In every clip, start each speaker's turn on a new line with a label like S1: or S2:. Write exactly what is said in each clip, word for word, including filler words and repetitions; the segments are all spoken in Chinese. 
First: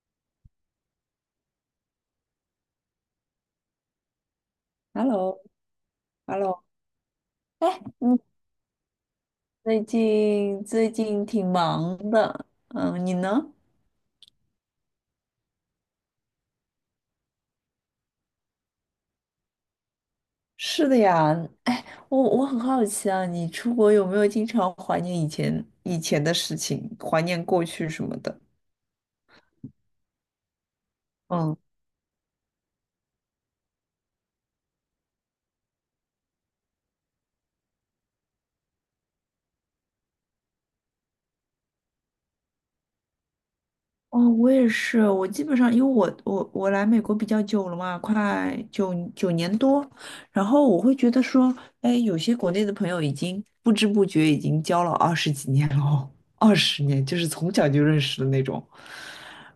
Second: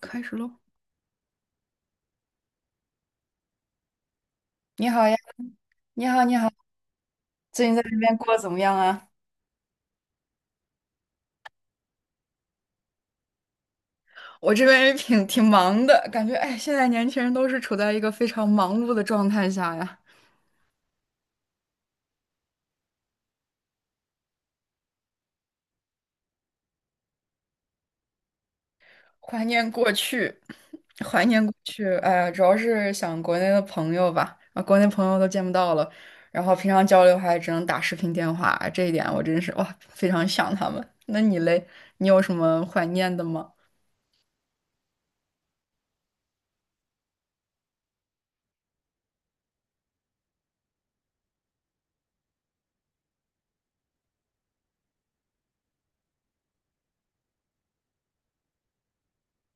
S1: 开始喽。你好呀，
S2: Hello,Hello。
S1: 你好，你好，最近在这边
S2: 嗯，
S1: 过得怎么样啊？
S2: 最近最近挺忙的，嗯，你呢？
S1: 我这边也挺挺忙的，感觉哎，现在年轻人都是处在一个非常忙碌的状态下呀。
S2: 是的呀。哎，我我很好奇啊，你出国有没有经常怀念以前以前的事情，怀念过去什么的？
S1: 怀念过去，怀念过
S2: 嗯。
S1: 去，哎，主要是想国内的朋友吧，啊，国内朋友都见不到了，然后平常交流还只能打视频电话，这一点我真是哇，非常想他们。那你嘞，你有什么怀念的吗？
S2: 哦，我也是，我基本上因为我我我来美国比较久了嘛，快九九年多，然后我会觉得说，哎，有些国内的朋友已经不知不觉已经交了二十几年了哦，二十年就是从小就认识的那种。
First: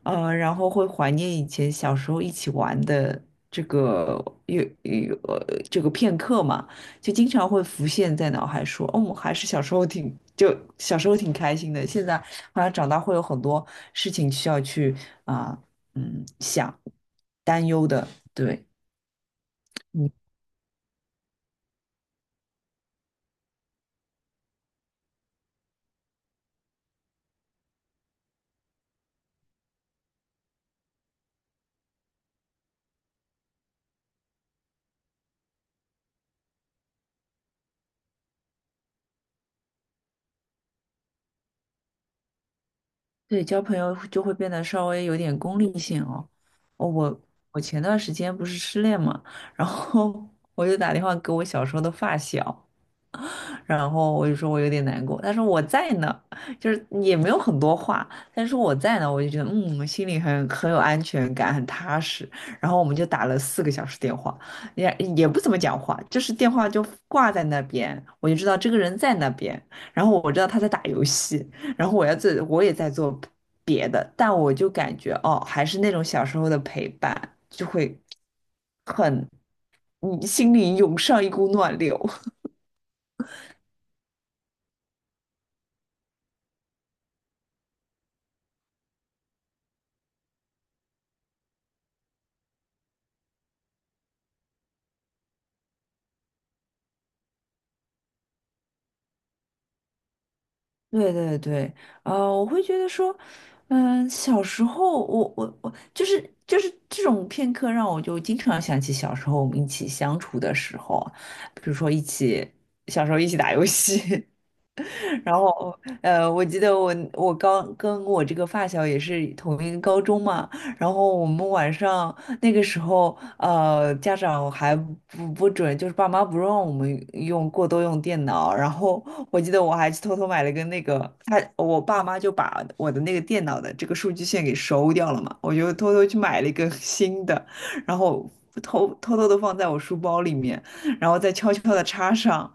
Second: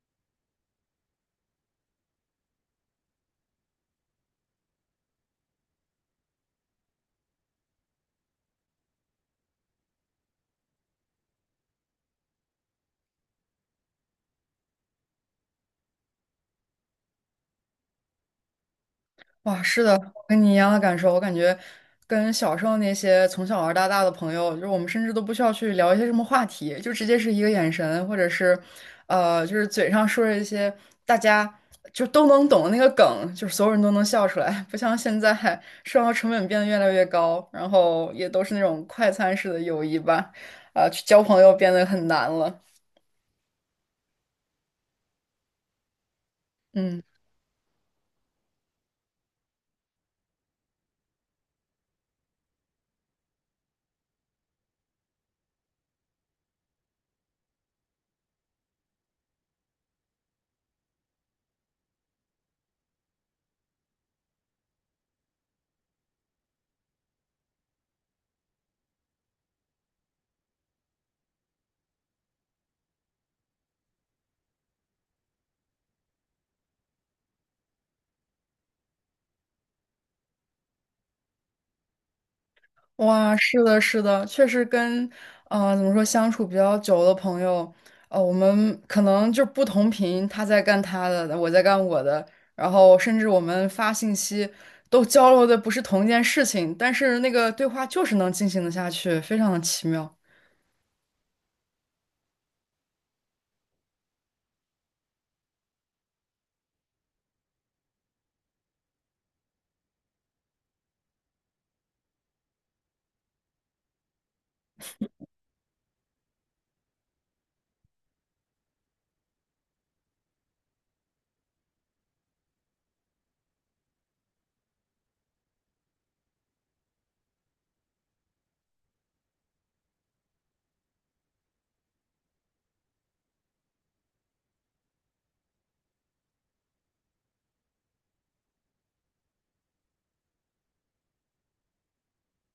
S2: 呃，然后会怀念以前小时候一起玩的这个有有呃这个片刻嘛，就经常会浮现在脑海说，哦，我还是小时候挺就小时候挺开心的，现在。后来长大会有很多事情需要去啊、嗯，想担忧的，对。
S1: 哇，是的，
S2: 嗯，
S1: 我跟你一样的感受。我感觉跟小时候那些从小玩到大的朋友，就是我们甚至都不需要去聊一些什么话题，就直接是一个眼神，或者是，呃，就是嘴上说着一些大家就都能懂的那个梗，就是所有人都能笑出来。不像现在生活成本变得越来越高，然后也都是那种快餐式的友谊吧，啊、去交朋友变得很难了。
S2: 对，交朋友就会变得稍微有点功利性哦。哦，
S1: 嗯。
S2: 我我前段时间不是失恋嘛，然后 我就打电话给我小时候的发小，然后我就说我有点难过，他说我在呢，就是也没有很多话，但是我在呢，我就觉得嗯，心里很很有安全感，很踏实。然后我们就打了四个小时电话，也也不怎么讲话，就是电话就挂在那边，我就知道这个人在那边，然后我知道他在打游戏，然后我要做，我也在做别的，但我就感觉哦，还是那种小时候的陪伴，就会很，你心里涌上一股暖流。
S1: 哇，是的，是的，确实跟，呃，怎么说，相处比较久的朋友，呃，我们可能就不同频，他在干他的，我在干我的，然后甚至我们发信息都交流的不是同一件事情，但是那个对话就是能进行的下去，非常的奇妙。
S2: 对对对。呃，我会觉得说，嗯、小时候我我我就是就是这种片刻让我就经常想起小时候我们一起相处的时候啊，比如说一起小时候一起打游戏，然后，呃，我记得我我刚跟我这个发小也是同一个高中嘛，然后我们晚上那个时候，呃，家长还不不准，就是爸妈不让我们用过多用电脑，然后我记得我还去偷偷买了个那个，他我爸妈就把我的那个电脑的这个数据线给收掉了嘛，我就偷偷去买了一个新的，然后偷偷偷的放在我书包里面。然后再悄悄的插上，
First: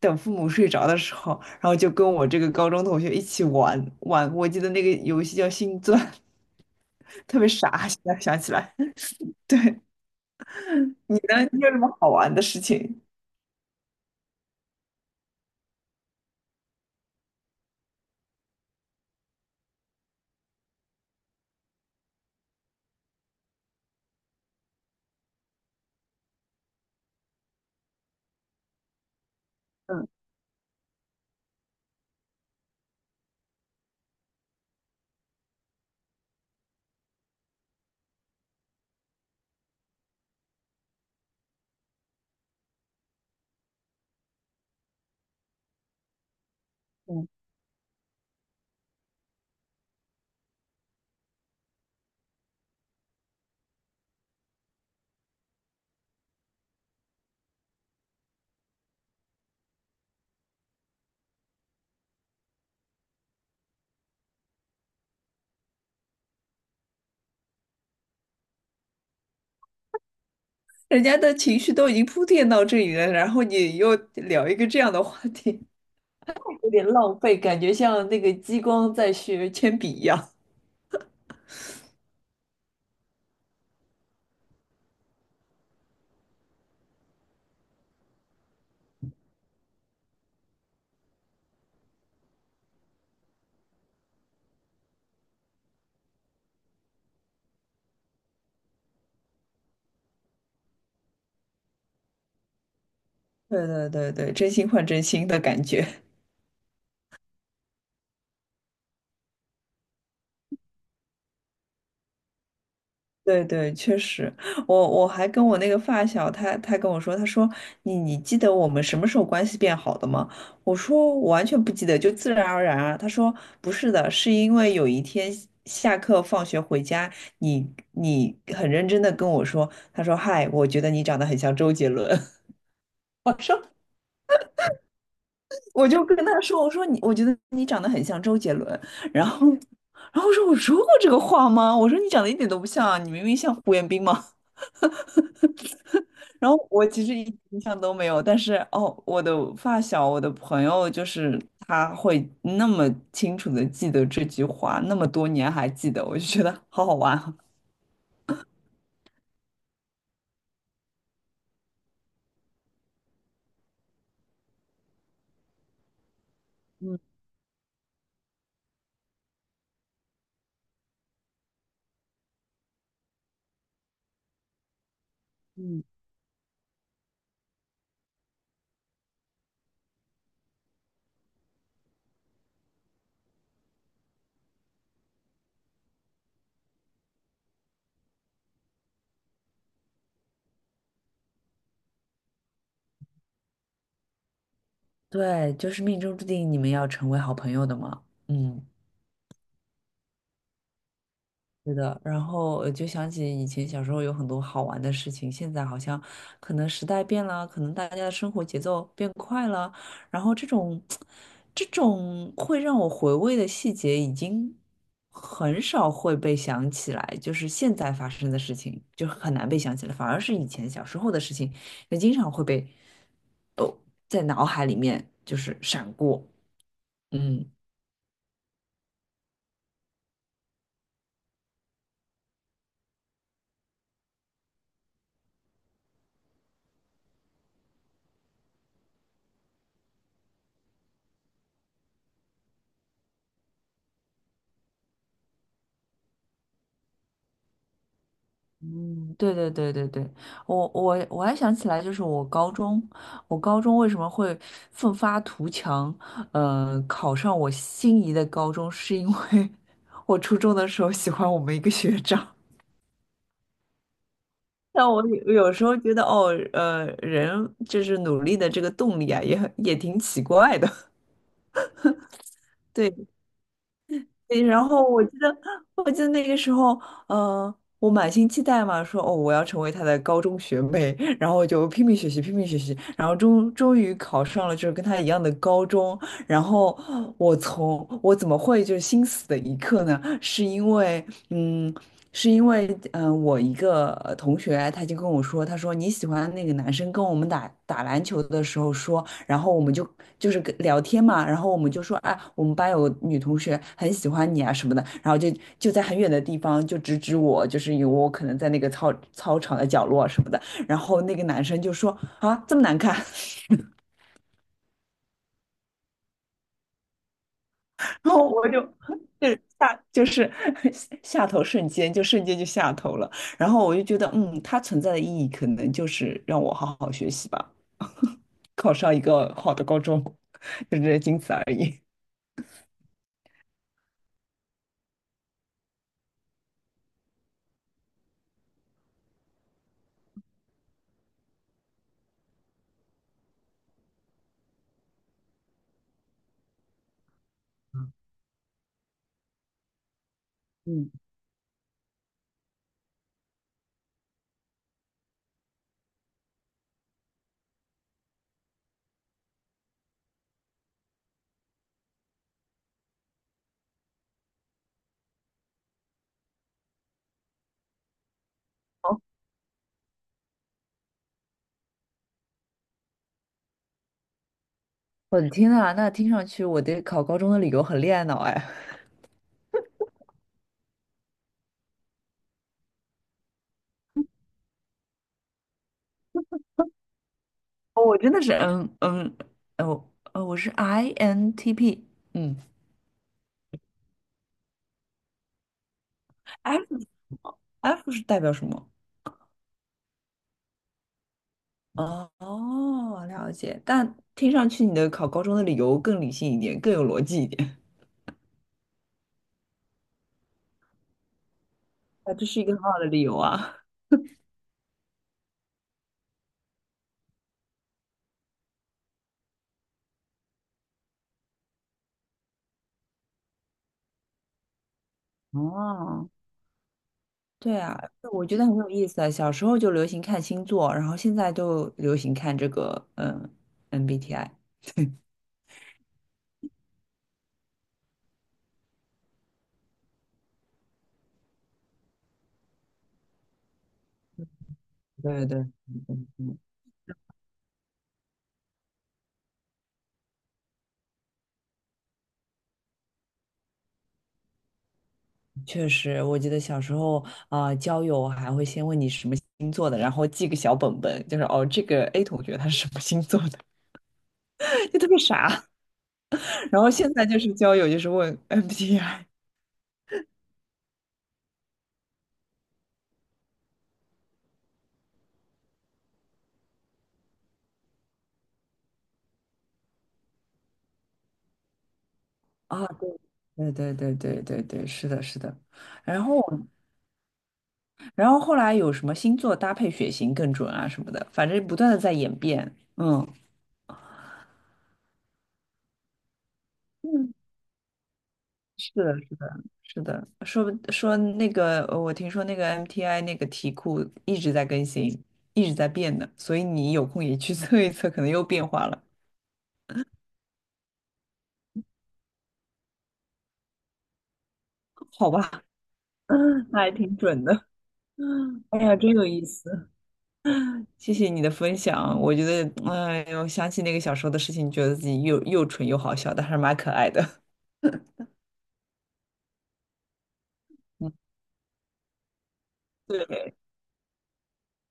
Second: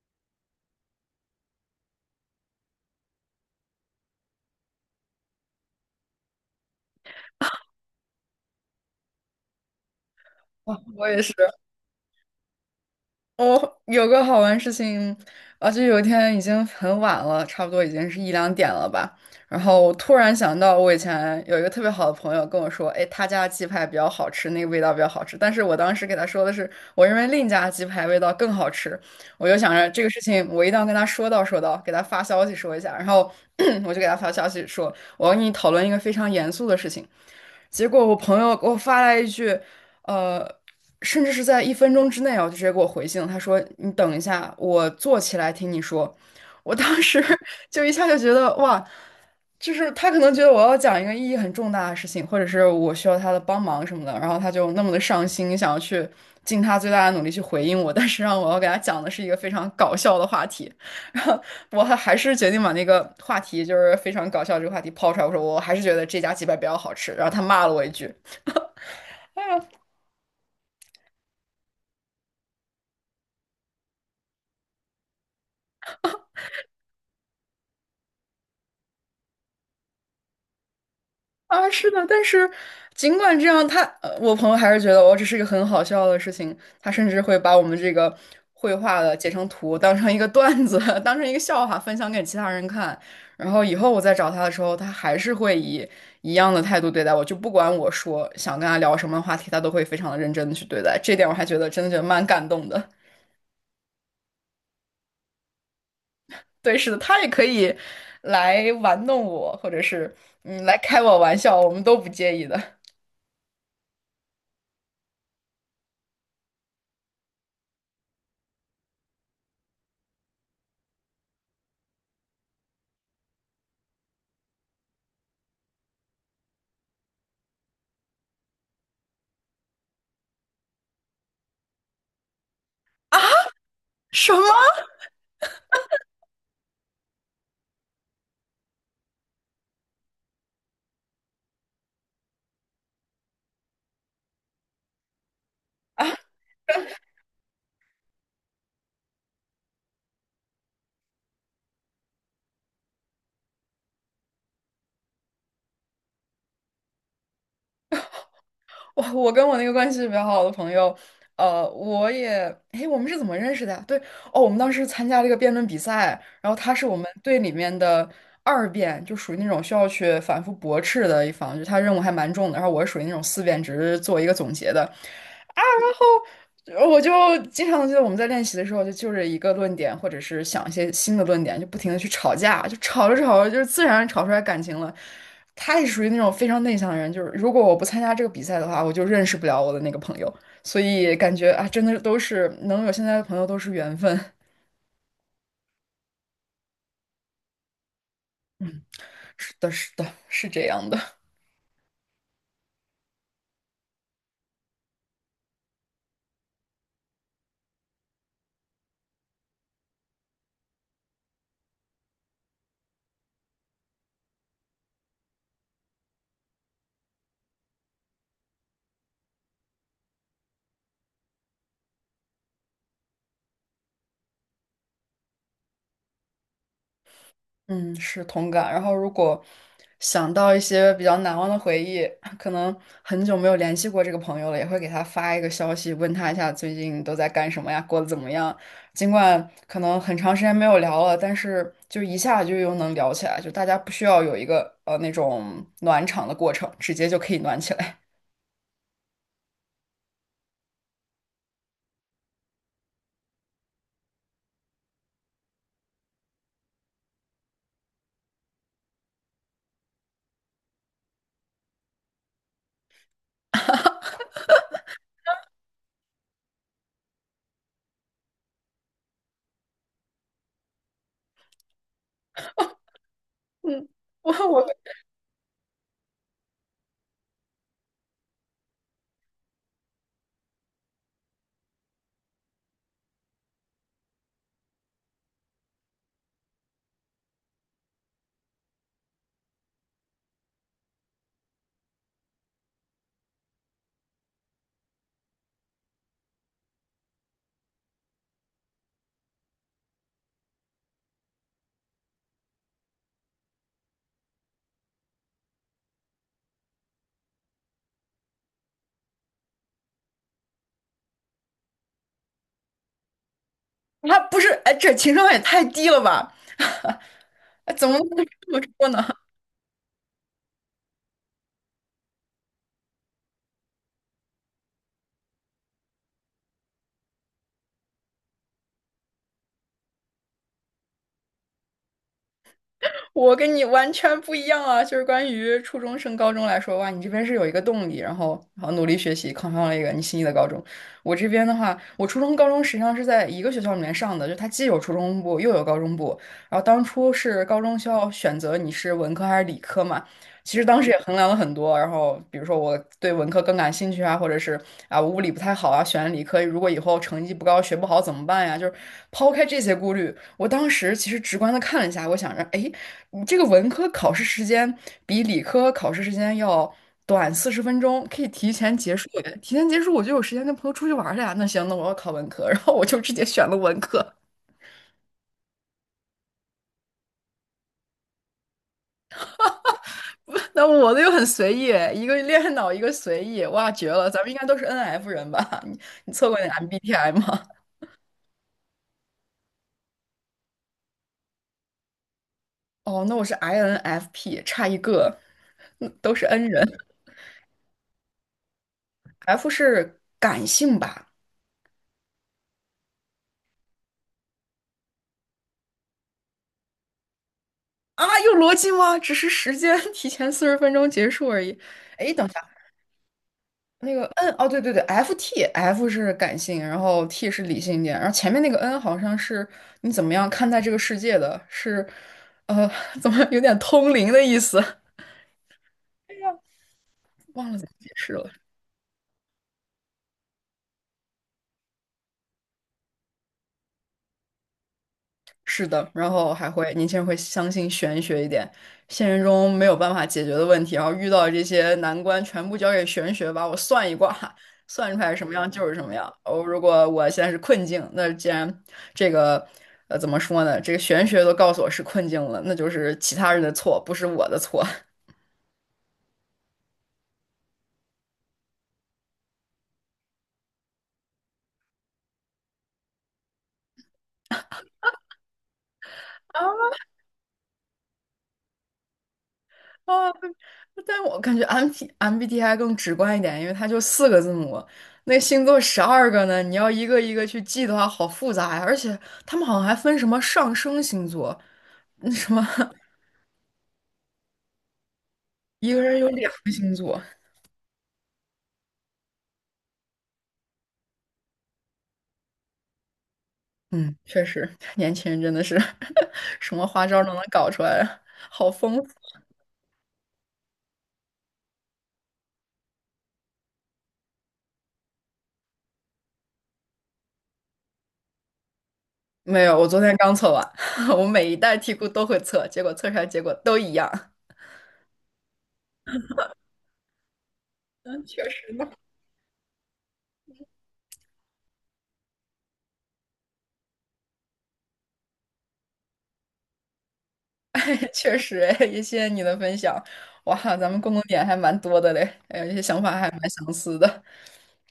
S2: 等父母睡着的时候，然后就跟我这个高中同学一起玩玩。我记得那个游戏叫星钻，特别傻，现在想起来。对。
S1: 哇，我
S2: 你
S1: 也是。
S2: 呢？你有什么好玩的事情？
S1: 我有个好玩事情，而且有一天已经很晚了，差不多已经是一两点了吧。然后我突然想到，我以前有一个特别好的朋友跟我说，哎，他家的鸡排比较好吃，那个味道比较好吃。但是我当时给他说的是，我认为另一家鸡排味道更好吃。我就想着这
S2: 嗯
S1: 个事情，我一定要跟他说道说道，给他发消息说一下。然后 我就给他发消息说，我要跟你讨论一个非常严肃的事情。结果我朋友给我发来一句。呃。甚至是在一分钟之内哦，就直接给我回信了。他说：“你等一下，我坐起来听你说。”我当时
S2: 嗯。
S1: 就一下就觉得哇，就是他可能觉得我要讲一个意义很重大的事情，或者是我需要他的帮忙什么的，然后他就那么的上心，想要去尽他最大的努力去回应我，但是让我要给他讲的是一个非常搞笑的话题，然后我还还是决定把那个话题就是非常搞笑这个话题抛出来，我说我还是觉得这家鸡排比较好吃，然后他骂了我一句。
S2: 人家的情绪都已经铺垫到这里了，然后你又聊一个这样的话题，有点浪费，感觉像那个激光在学铅笔一样。
S1: 啊，是的，但是尽管这样，他呃我朋友还是觉得我这是一个很好笑的事情。他甚至会把我们这个绘画的截成图，当成一个段子，当成一个笑话分享给其他人看。然后以后我再找他的时候，他还是会以一样的态度对待我，就不管我说想跟他聊什么话题，他都会非常的认真的去对待。这点我还觉得真的觉得蛮感动的。
S2: 对对对对，真心换真心的感觉。
S1: 对，是的，他也可以来玩弄我，或者是嗯来开我玩笑，我们都不介意的。
S2: 对对，确实。我我还跟我那个发小，他他跟我说，他说你你记得我们什么时候关系变好的吗？我说我完全不记得，就自然而然啊。他说不是的，是因为有一天下课放学回家，你你很认真的跟我说，他说嗨，我觉得你长得很像周杰伦。我说
S1: 什么？
S2: 我就跟他说，我说你我觉得你长得很像周杰伦，然后然后我说我说过这个话吗？我说你长得一点都不像啊，你明明像胡彦斌吗？然后我其实一点印象都没有，但是哦，我的发小，我的朋友，就是他会那么清楚的记得这句话，那么多年还记得，我就觉得好好玩啊。
S1: 我我跟我那个关系比较好的朋友，呃，我也，诶，我们是怎么认识的呀对，哦，我们当时参加这个辩论比赛，然后他是我们队里面的二辩，就属于那种需要去反复驳斥的一方，就他任务还蛮重的，然后我是属于那种四辩，只是做一个总结的。呃我就经常记得我们在练习的时候，就就着一个论点，或者是想一些新的论点，就不停的去吵架，就吵着吵着，就是自然吵出来感情了。他也属于那种非常内向的人，就是如果我不参加这个比赛的话，我就认识不了我的那个朋友，所以感觉啊，真的都是能有现在的朋友都是缘分。
S2: 对，就是命中注定你们要成为好朋友的嘛。嗯。
S1: 是的，是的，是这样的。
S2: 是的。然后呃就想起以前小时候有很多好玩的事情，现在好像可能时代变了，可能大家的生活节奏变快了，然后这种这种会让我回味的细节已经很少会被想起来，就是现在发生的事情就很难被想起来，反而是以前小时候的事情，也经常会被哦在脑海里面就是闪过。嗯。
S1: 嗯，是同感。然后，如果想到一些比较难忘的回忆，可能很久没有联系过这个朋友了，也会给他发一个消息，问他一下最近都在干什么呀，过得怎么样。尽管可能很长时间没有聊了，但是就一下就又能聊起来，就大家不需要有一个呃那种暖场的过程，直接就可以暖起来。
S2: 嗯，对对对对对。我我我还想起来，就是我高中，我高中为什么会奋发图强，呃，考上我心仪的高中，是因为 我初中的时候喜欢我们一个学长。但我有有时候觉得，哦，呃，人就是努力的这个动力啊，也很也挺奇怪的。对。
S1: 嗯，我
S2: 对然
S1: 我
S2: 后我记得，我记得那个时候，呃，我满心期待嘛，说哦，我要成为他的高中学妹，然后我就拼命学习，拼命学习，然后终终于考上了就是跟他一样的高中。然后我从我怎么会就是心死的一刻呢？是因为，嗯，是因为，嗯、我一个呃同学他就跟我说，他说你喜欢那个男生跟我们打打篮球的时候说。然后我们就就是跟聊天嘛，然后我们就说，哎，我们班有女同学很喜欢你啊什么的，然后就就在很远的地方就指指我，就是有我可能在那个操操场的角落什么的，然后那个男生就说啊这么难看。
S1: 他不是，哎，这情商也太低了吧？哎怎么
S2: 然
S1: 能
S2: 后我
S1: 这么
S2: 就
S1: 说呢？
S2: 就是下就是 下头瞬间就瞬间就下头了，然后我就觉得嗯，它存在的意义可能就是让我好好学习吧，考上一个好的高中，就这仅此而已。
S1: 我跟你完全不一样啊！就是关于初中升高中来说，哇，你这边是有一个动力，然后然后努力学习，考上了一个你心仪的高中。我这边的话，我初中、高中实际上是在一个学校里面上的，就它既有初中部又有高中部。然后当初是高中需要选择你是文科还是理科嘛，其实当时
S2: 嗯。
S1: 也衡量了很多。然后比如说我对文科更感兴趣啊，或者是啊我物理不太好啊，选了理科，如果以后成绩不高学不好怎么办呀？就是抛开这些顾虑，我当时其实直观的看了一下，我想着，哎。你这个文科考试时间比理科考试时间要短四十分钟，可以提前结束耶提前结束，我就有时间跟朋友出去玩儿了呀。那行，那我要考文科，然后我就直接选了文科。
S2: 我的天呐，那听上去我对考高中的理由很恋爱脑哎。
S1: 那我的又很随意，一个恋脑，一个随意，哇，绝了！咱们应该都是 N F 人吧？你你测过那 M B T I 吗？
S2: 哦我真的是嗯嗯哦哦，我是 I N T P。嗯
S1: 哦，那我是 I N F P，差一个，嗯都是 N 人。
S2: ，F， F 是代表什么？
S1: F 是感性吧？
S2: 哦哦，了解。但听上去你的考高中的理由更理性一点，更有逻辑一点。
S1: 啊，有逻辑吗？只是时间 提前四十分钟结束而已。哎，
S2: 啊，这
S1: 等。下。
S2: 是一个很好的理由啊。
S1: 那个 N 哦，对对对，F T F 是感性，然后 T 是理性一点，然后前面那个 N 好像是你怎么样看待这个世界的，是呃，怎么有点通灵的意思，
S2: 哦，
S1: 忘了
S2: 对
S1: 怎么
S2: 啊。
S1: 解释
S2: 我
S1: 了。
S2: 觉得很有意思啊。小时候就流行看星座，然后现在就流行看这个嗯 M B T I。
S1: 是的，然后还会年轻人会相信玄学一点，现实中没有办法解决的问题，然后遇到这些难关，全部交给玄学吧，我算一卦，算出来什
S2: 对
S1: 么
S2: 对。
S1: 样
S2: 嗯
S1: 就是什么
S2: 嗯
S1: 样。
S2: 嗯
S1: 哦，如果我现在是困境，那既然这个呃怎么说呢，这个玄学都告诉我是困境了，那就是其他人的错，不是我的错。
S2: 确实，我记得小时候啊、交友还会先问你什么星座的，然后记个小本本，就是哦，这个 A 同学他是什么星座的，就特别傻。然后 现在就是交友，就是问 M B T I
S1: 啊，但我感觉 M T M B T I 更直观一点，因为它就四个字母，那星座十二个呢，你要一个一个去记的话，好复杂呀。而且他们好像还分什么上升星座，那什么
S2: 啊。对对对对对对，是的，是的。
S1: 一个人
S2: 然
S1: 有
S2: 后，
S1: 两个星座。
S2: 然后后来有什么星座搭配血型更准啊什么的，反正不断的在演变。嗯。
S1: 嗯，确实，年轻人真的是 什么花招都能搞出来，好
S2: 是
S1: 丰富。
S2: 的，是的，是的。说说那个，呃我听说那个 M T I 那个题库一直在更新，一直在变的，所以你有空也去 测一测，可能又变化了，
S1: 没有，我昨天刚测完，我每一代题库都会测，结果测出来结果都一样。
S2: 好吧？那还挺准的。
S1: 嗯，确实。
S2: 哎
S1: 呢。
S2: 呀，真有意思，谢谢你的分享。我觉得，哎呦，想起那个小时候的事情，觉得自己又又蠢又好笑，但是蛮可爱的。
S1: 确实，哎，也谢谢你的分享。哇，咱们共
S2: 嗯，
S1: 同点还蛮多的嘞，还有一些想法还蛮
S2: 对。
S1: 相似的。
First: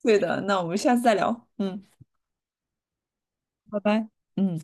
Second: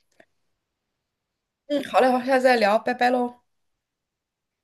S2: 对的。那我们下次再聊。
S1: 嗯，
S2: 嗯，
S1: 好嘞，好，下次再聊，拜拜喽。
S2: 拜拜。嗯。